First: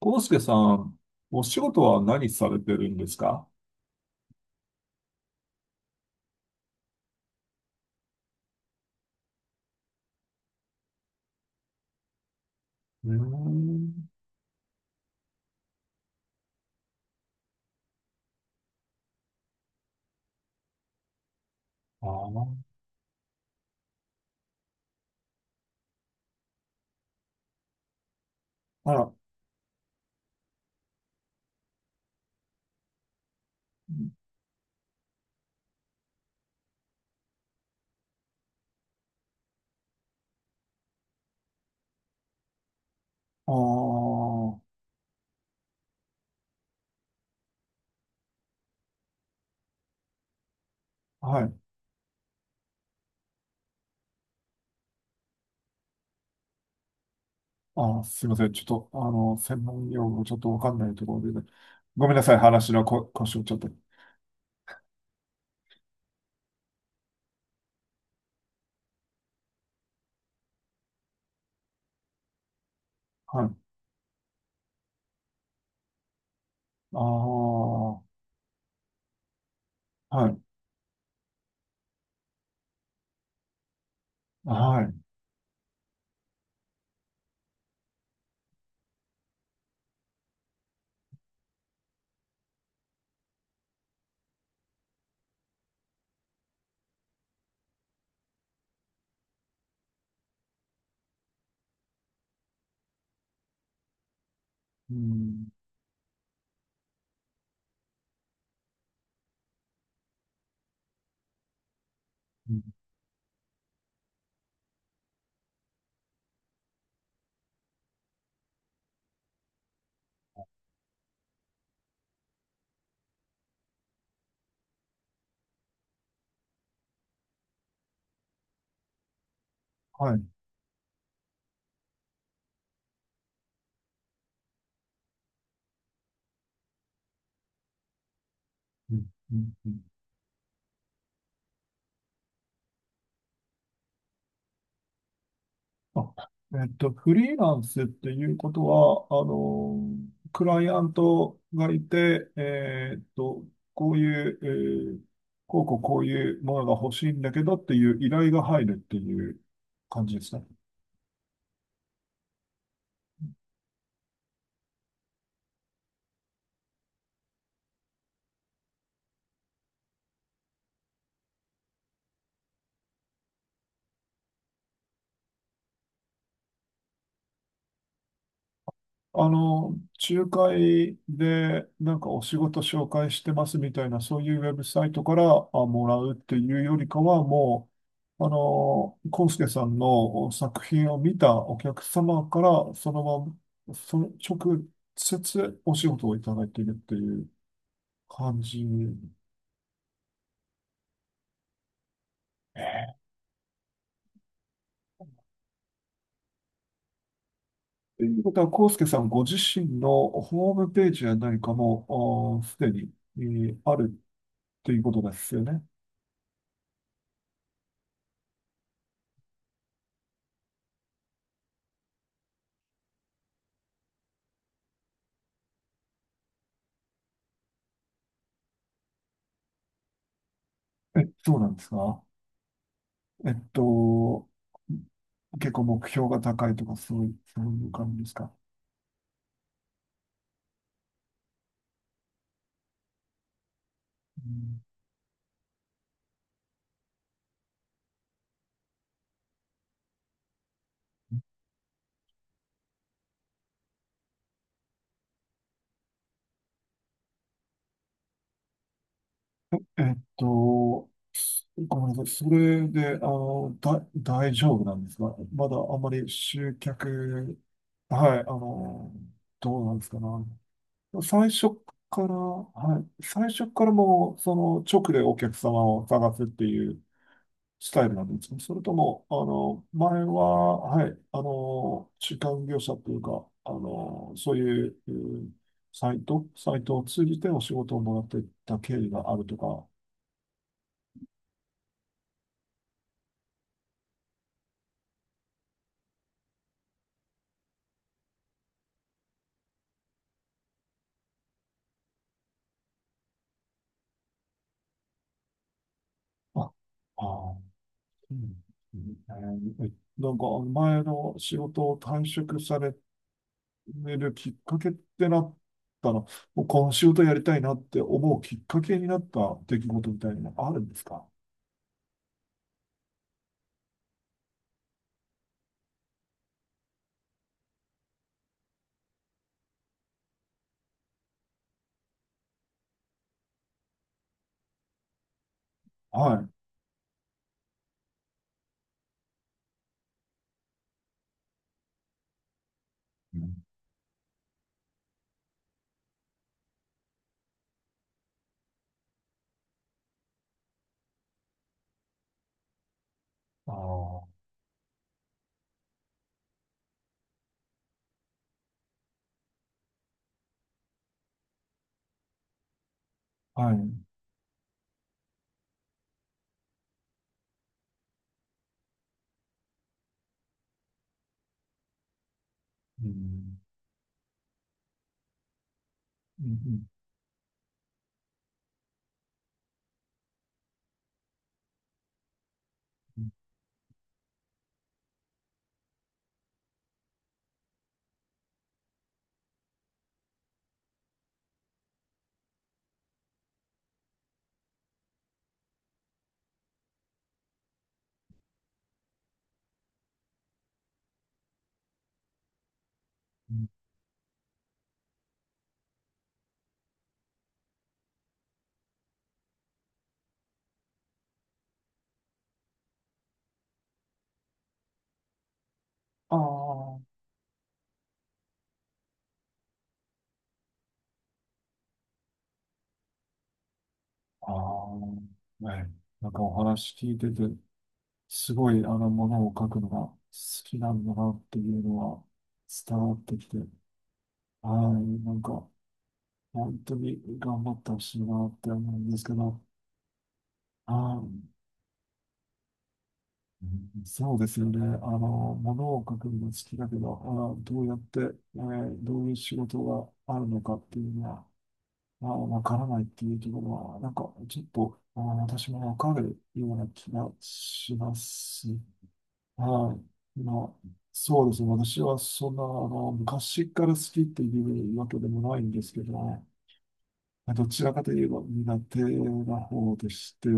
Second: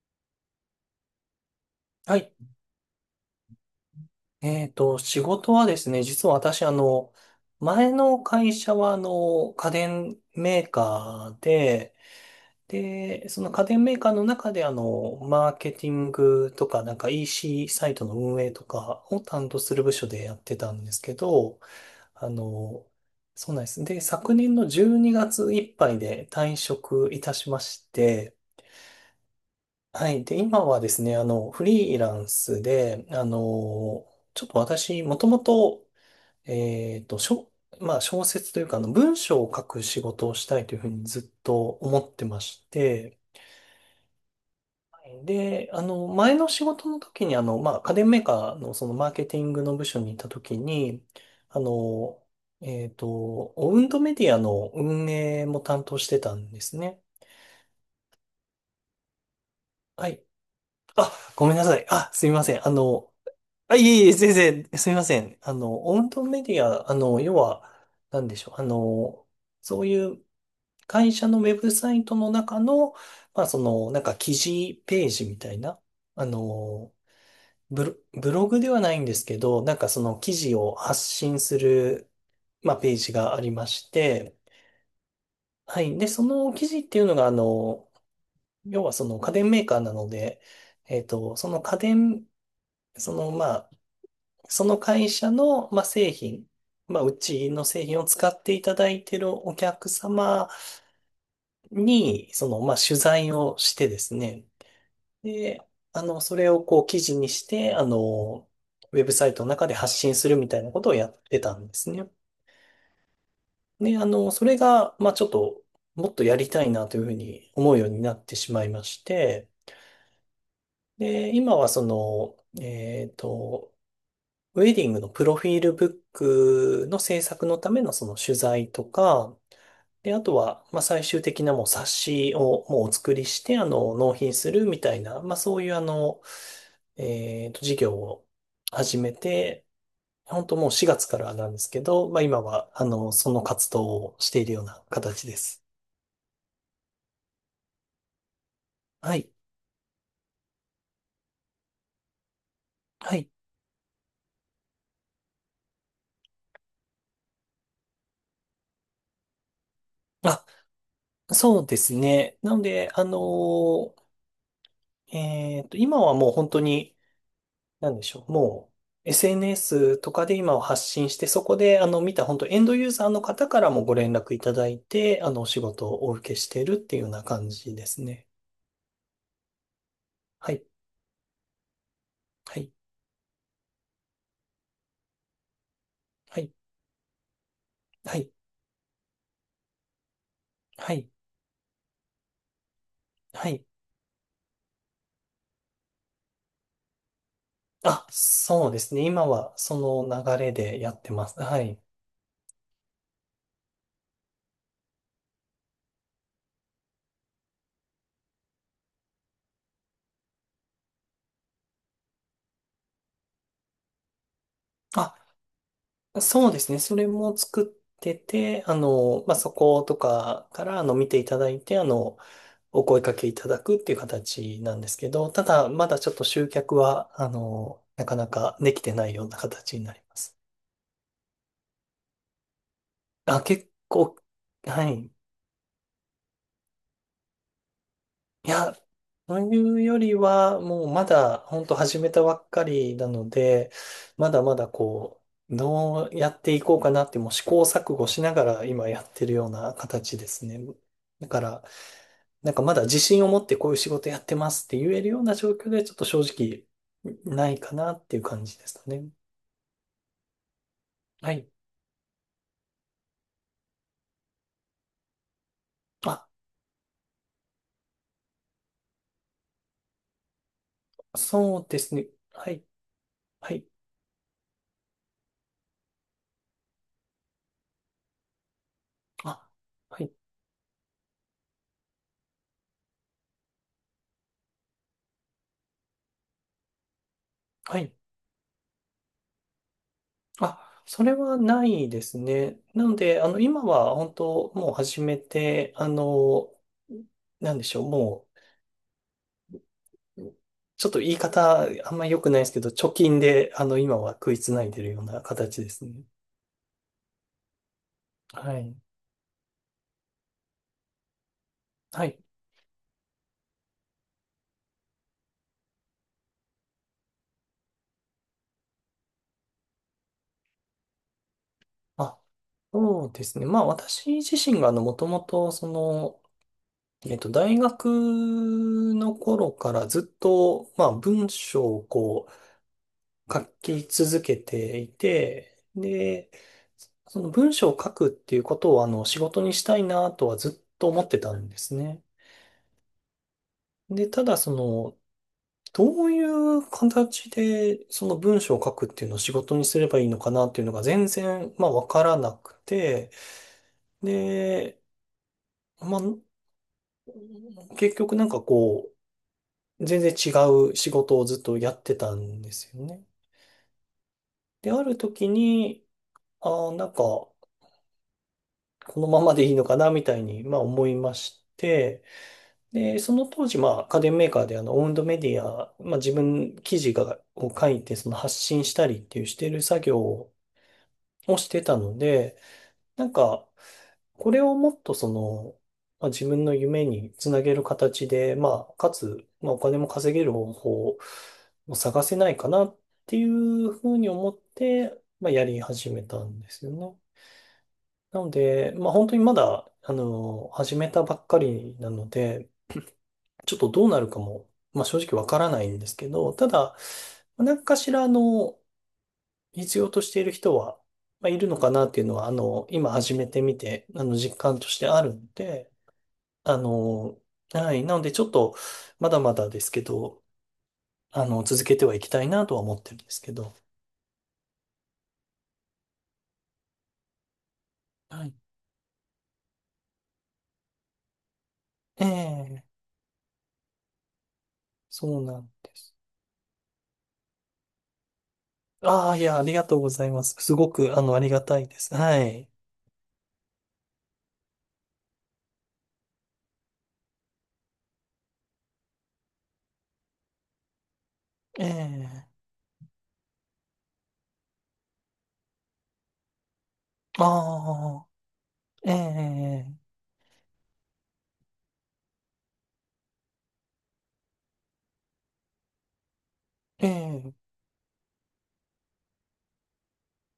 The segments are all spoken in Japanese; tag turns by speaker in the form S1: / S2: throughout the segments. S1: 康介さん、お仕事は
S2: は
S1: 何
S2: い。
S1: されてるんですか？
S2: 仕事はですね、実は私、前の会社は、家電メーカーで、
S1: うー
S2: で、その家電メー
S1: ん。
S2: カーの中で、マーケティングとか、なんか EC サイトの運営とかを担当する部署でやってたんですけど、
S1: あ
S2: あ
S1: ー。
S2: の、そうなんです。で、昨年の12月いっぱいで退職いたしまして、
S1: あら。
S2: はい。で、今はですね、フリーランスで、ちょっと私、もともと、えっと、しょ、まあ、小説というか、文章を書く仕事をしたいというふうにずっと思ってまして、
S1: あー。
S2: はい。で、前の仕事の時に、まあ、家電メーカーのそのマーケティングの部署にいた時に、
S1: はい。
S2: あの、えっと、オウンドメディアの運営も担当してたんですね。
S1: あー、すいません。ちょっと、専門用
S2: は
S1: 語
S2: い。
S1: ちょっとわかんないと
S2: あ、
S1: ころ
S2: ご
S1: で、
S2: めんなさい。
S1: ご
S2: あ、
S1: めんな
S2: すみ
S1: さい。
S2: ません。
S1: 話のこ腰をちょっと。
S2: あ、いえいえ、全然、すみません。オウンドメディア、要は、なんでしょう。そういう会社のウェブサイトの中の、
S1: は
S2: まあ、
S1: い。
S2: その、なんか記事ページみたいな、あの、
S1: ああ、
S2: ブロ、
S1: は
S2: ブログではないんですけど、なんかその記
S1: い。
S2: 事を発信する、まあ、ページがありまして、
S1: はい。
S2: はい。で、その記事っていうのが、要はその家電メーカーなので、その家電、その、まあ、その会社の、まあ、製品、まあ、うちの製品を使っていただいているお客様に、その、まあ、取材をしてですね、
S1: うん。
S2: で、それをこう記事にして、ウェブサイトの中で発信するみたいなことをやってたんですね。
S1: うん。
S2: で、それが、まあ、ちょっと、もっとやりたいなというふうに思うようになってしまいまして、で、今はその、えっと、ウェディングのプロフィールブックの制作のためのその取材とか、で、
S1: は
S2: あ
S1: い。
S2: とは、まあ、最終的なもう冊子をもうお作りして、納品するみたいな、まあ、そういう事業を
S1: う
S2: 始
S1: ん
S2: め
S1: うん。
S2: て、
S1: うん。
S2: 本当もう4月からなんですけど、まあ、今は、その活動をしているような形です。
S1: あ、フリーランスっていうことは、
S2: はい。
S1: クライアントがいて、
S2: はい。
S1: こういう、えーこうこうこういうものが欲しいんだけどっていう依頼が入るっていう感じです
S2: あ、
S1: ね。
S2: そうですね。なので、今はもう本当に、なんでしょう。もう SNS とかで今を発信して、そこで見た本当エンドユーザーの方からもご連絡いただいて、お仕事をお受けしているっていうような感じですね。
S1: あの、仲
S2: はい。
S1: 介でなんかお仕
S2: は
S1: 事
S2: い。
S1: 紹介してますみたいな、そういうウェブサイトからあもらうって
S2: は
S1: い
S2: い。
S1: うよりかは、も
S2: は
S1: う、
S2: い。
S1: コンスケさんの作品
S2: は
S1: を
S2: い。
S1: 見たお客様から、そのま
S2: はい。
S1: ま、その直接お仕事をいただいているっていう
S2: あ、
S1: 感じ。
S2: そうですね。今はその流れでやってます。はい。
S1: ええ。ということは、コンスケさんご自身のホームページや何かも、あすでに、あるということで
S2: あ、
S1: すよね。
S2: そうですね。それも作ってて、まあ、そことかから見ていただいて、お声掛けいただくっていう形なんですけど、ただ、まだちょっと集客は、なかなかできてないような形になります。
S1: え、そうなんですか？えっ
S2: あ、結構、
S1: と、
S2: はい。
S1: 結構目標が高いとか、そういう、そういう感じですか？
S2: いや、というよりは、もうまだ、本当始めたばっかりなので、
S1: う
S2: まだま
S1: ん。
S2: だこう、どうやっていこうかなって、もう試行錯誤しながら今やってるような形ですね。だから、なんかまだ自信を持ってこういう仕事やってますって言えるような状況でちょっと正直ないかなっていう感じですかね。
S1: えっと、
S2: は
S1: す
S2: い。
S1: ごめんなさい。それで、大丈夫なんですか？まだあんまり
S2: あ、
S1: 集客、はい、どうなんですかね。最
S2: そ
S1: 初
S2: うです
S1: か
S2: ね。
S1: ら、
S2: はい。
S1: はい、最初
S2: は
S1: か
S2: い。
S1: らもう、その、直でお客様を探すっていうスタイルなんですか？それとも、
S2: あ、は
S1: 前
S2: い。
S1: は、はい、中間業者というか、そういう、うん、サイトを通じてお仕事
S2: は
S1: をも
S2: い。
S1: らっていった経緯があるとか、
S2: あ、それはないですね。なので、今は本当もう始めて、なんでしょう、もう、ちょっと言い方あんま良くないですけど、貯金で、今は食いつないでるような形ですね。
S1: あ、ああ、うん
S2: は
S1: う
S2: い。
S1: ん、なんか前の仕事を退
S2: はい。
S1: 職されるきっかけってなったの、もうこの仕事やりたいなって思うきっかけになった出来事みたいなのがあるんですか？
S2: あ、そうですね。まあ私自身がもともとその、大学の頃からずっと、まあ文章をこう書き続けていて、
S1: はい。
S2: で、その文章を書くっていうことを仕事にしたいなとはずっと思ってたんですね。
S1: うん。
S2: で、ただその、どういう形でその文章を書くっていうのを仕事にすればいいのかなっていうのが全然、まあわからなくて、
S1: ああ、
S2: で、まあ結局なんかこう、全然違う仕事をずっとやってたんですよね。
S1: はい。う
S2: で、ある時に、ああ、なんか、このままでいいのかな、みたいに、まあ思いまして、
S1: ん。
S2: で、その当時、まあ家電メーカーでオウンドメディア、まあ自
S1: うん。う
S2: 分
S1: ん。
S2: 記事を書いて、その発信したりっていうしてる作業をしてたので、
S1: う
S2: な
S1: ん
S2: んか、これをもっとその、まあ、自分の夢につなげる形で、まあ、かつ、まあ、お金も稼げる方法を探せないかなっていうふうに思って、まあ、やり始めたんですよね。なので、まあ、本当にまだ、始めたばっかりなので、
S1: うん。
S2: ちょっとどうなるかも、まあ、正直わからないんですけど、ただ、何かしら、必要としている人は、まあ、いるのかなっていうのは、今始めてみて、実感としてあるので、
S1: あ
S2: あ
S1: あ。
S2: の、はい。なので、ちょっと、まだまだですけど、続けてはいきたいなとは思ってるんですけど。
S1: ああ、ね、なんかお話聞いてて、
S2: は
S1: す
S2: い。
S1: ごいものを書くのが好きなんだなっていうのは
S2: ええ、
S1: 伝わってきて、はい、な
S2: そ
S1: ん
S2: うな
S1: か
S2: んです。
S1: 本当に頑張ってほしいなって思うんです
S2: あ
S1: け
S2: あ、いや、
S1: ど、
S2: ありがとうございます。すご
S1: は
S2: く、あり
S1: い、
S2: がたいです。はい。
S1: うん、そうですよね。ものを書くのが好きだけど、どうやって、どういう仕事があるのかっていうのは、
S2: え
S1: まあ
S2: え、
S1: わからないっていうところは、なんかちょっと、私もわかるような気がしま
S2: あ
S1: す。
S2: あ、ええ、
S1: はい。まあ、そうですね。私はそんな、昔から好きっていうわけでもないんですけどね、
S2: え
S1: まあ
S2: え、
S1: どちらかといえば苦手な方でして、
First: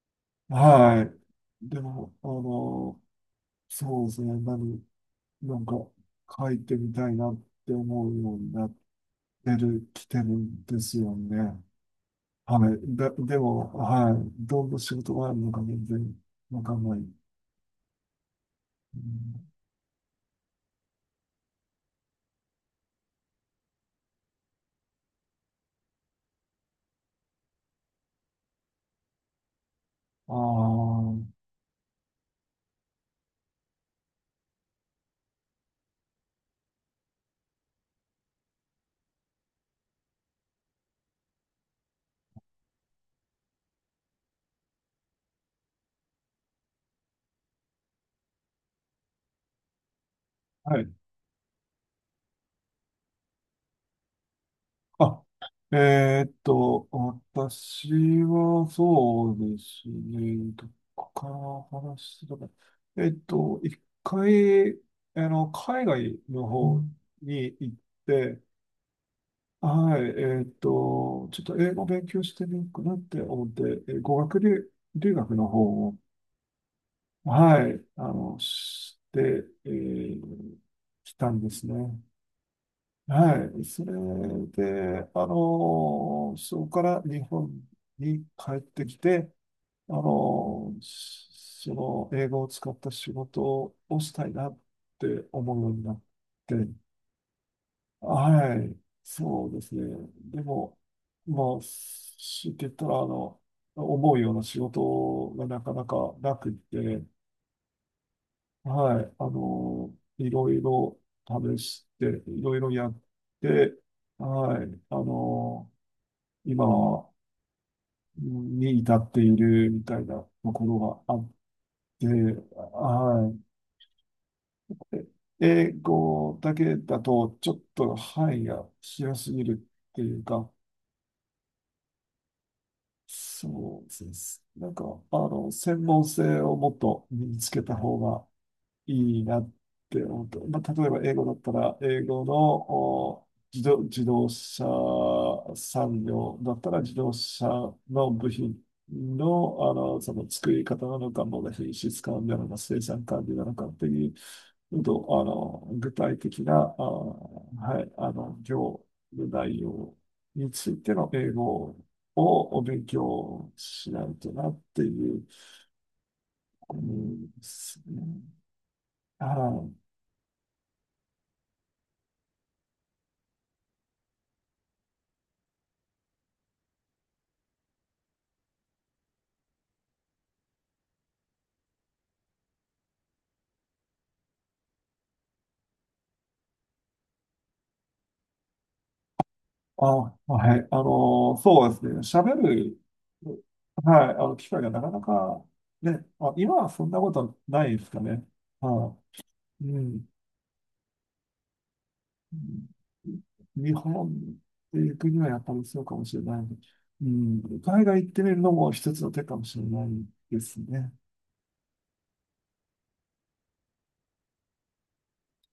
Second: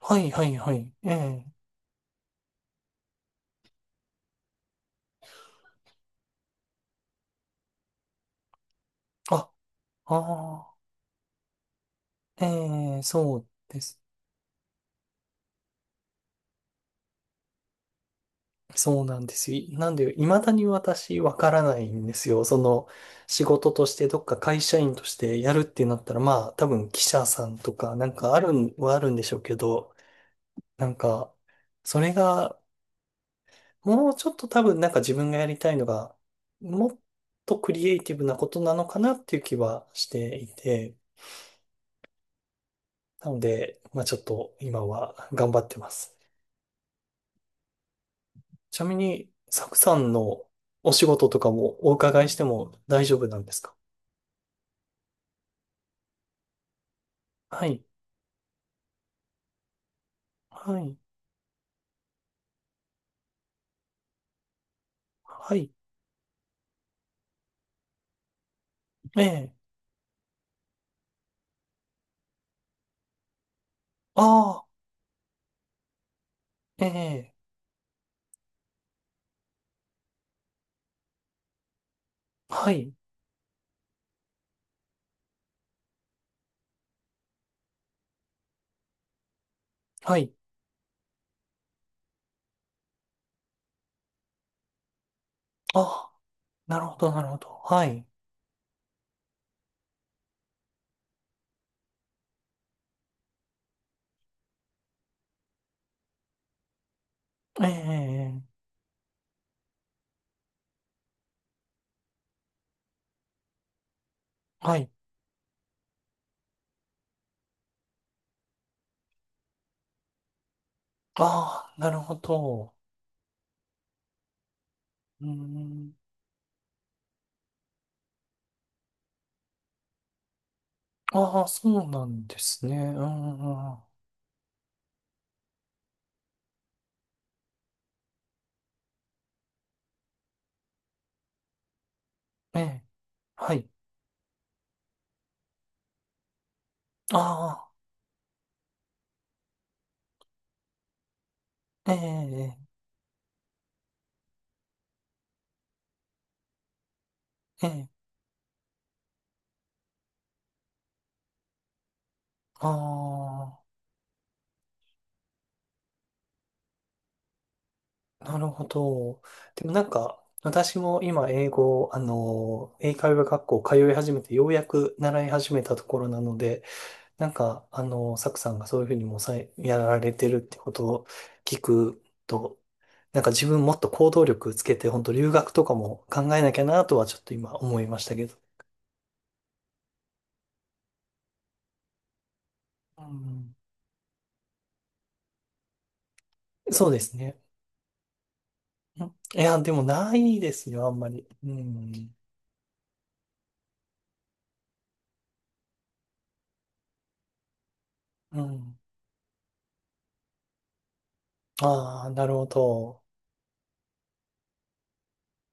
S2: はい、はい、はい。
S1: は
S2: ええ、
S1: い。でも、そうですね。なんか書いてみたいなって思うようになっ
S2: あ、
S1: てる、き
S2: あ
S1: てるん
S2: あ、
S1: ですよね。
S2: え
S1: はい。
S2: え、
S1: で、
S2: そ
S1: で
S2: う
S1: も、
S2: です。
S1: はい。どんな仕事があるのか全然わかんない。う
S2: そうなん
S1: ん。
S2: ですよ。なんで、未だに私わからないんですよ。その、仕事としてどっか会社員としてやるってなったら、まあ、多分記者さんとか、なんかあるんはあるんでしょうけど、
S1: あ
S2: なん
S1: あ、
S2: か、それが、もうちょっと多分なんか自分がやりたいのが、もっとクリエイティブなことなのかなっていう気はしていて、なので、まあちょっと今は頑張ってます。ちなみに、サクさんの
S1: はい。
S2: お仕事とかもお伺いしても大丈夫なんですか？
S1: あ、えーっと、
S2: はい。
S1: 私はそうですね、ど
S2: はい。
S1: こから話してたか。一回、
S2: はい。
S1: 海外の方に行って、
S2: ええ。
S1: はい、ちょっと英語勉強してみようかなって思って、えー語
S2: あ
S1: 学留、
S2: あ。
S1: 留学の方を、
S2: ええ。
S1: はい、して、来たんですね。
S2: はい。
S1: はい。それで、そこから日本に帰ってきて、
S2: はい。
S1: その英語を使った仕事をしたいなって思うよう
S2: あ
S1: になっ
S2: あ。
S1: て、
S2: なるほど、なるほど。はい。
S1: はい。そうですね。でも、まあ、しって言ったら、思うような仕事がなかなかなくって、
S2: ええ。
S1: はい、いろいろ試して、いろいろやって、は
S2: は
S1: い、
S2: い。
S1: 今に至っているみたいなところがあっ
S2: ああ、なる
S1: て、
S2: ほど。
S1: はい。
S2: うー
S1: 英
S2: ん。
S1: 語だけだと、ちょっと範囲が広すぎるっていうか、
S2: ああ、そうなんですね。うん、うん、う
S1: そ
S2: ん。
S1: うです。なんか、専門性をもっと身につけた方がいいなって思って、まあ、例えば英語だったら、英語の
S2: ええ。
S1: お
S2: は
S1: 自
S2: い。
S1: 動、自動車産業だったら、自動車
S2: あ
S1: の部品の、その作り方なのか、もの品
S2: あ。え
S1: 質管理なのか、
S2: え。
S1: 生産管理なのかっていう、と、あの、具体的な、あ、
S2: え
S1: は
S2: え。
S1: い、業務内容についての英語をお勉強
S2: あ
S1: しないとなっていう、うん、ですね。
S2: あ。なるほど。
S1: は
S2: でもな
S1: い。
S2: んか、私も今英語、英会話学校通い始めて、ようやく習い始めたところなので、なんか、サクさんがそういうふうにもうやられてるってことを聞くと、なんか自分もっと行動力つけて、本当留学とかも考えなきゃなとはちょっと今思いましたけど。
S1: あ、はい。そうですね。喋る、
S2: うん。
S1: はい、機会がなかなか、ね、あ、今はそ
S2: そ
S1: ん
S2: う
S1: な
S2: で
S1: こ
S2: す
S1: と
S2: ね。
S1: ないですかね。は
S2: うん。いや、
S1: い。
S2: で
S1: う
S2: も
S1: ん。
S2: ないですよ、あんまり。うん。
S1: 日本っていう国はやっぱりそうかもしれない。うん。海外行ってみる
S2: う
S1: のも
S2: ん。
S1: 一つの手かもしれないですね。
S2: ああ、なるほど。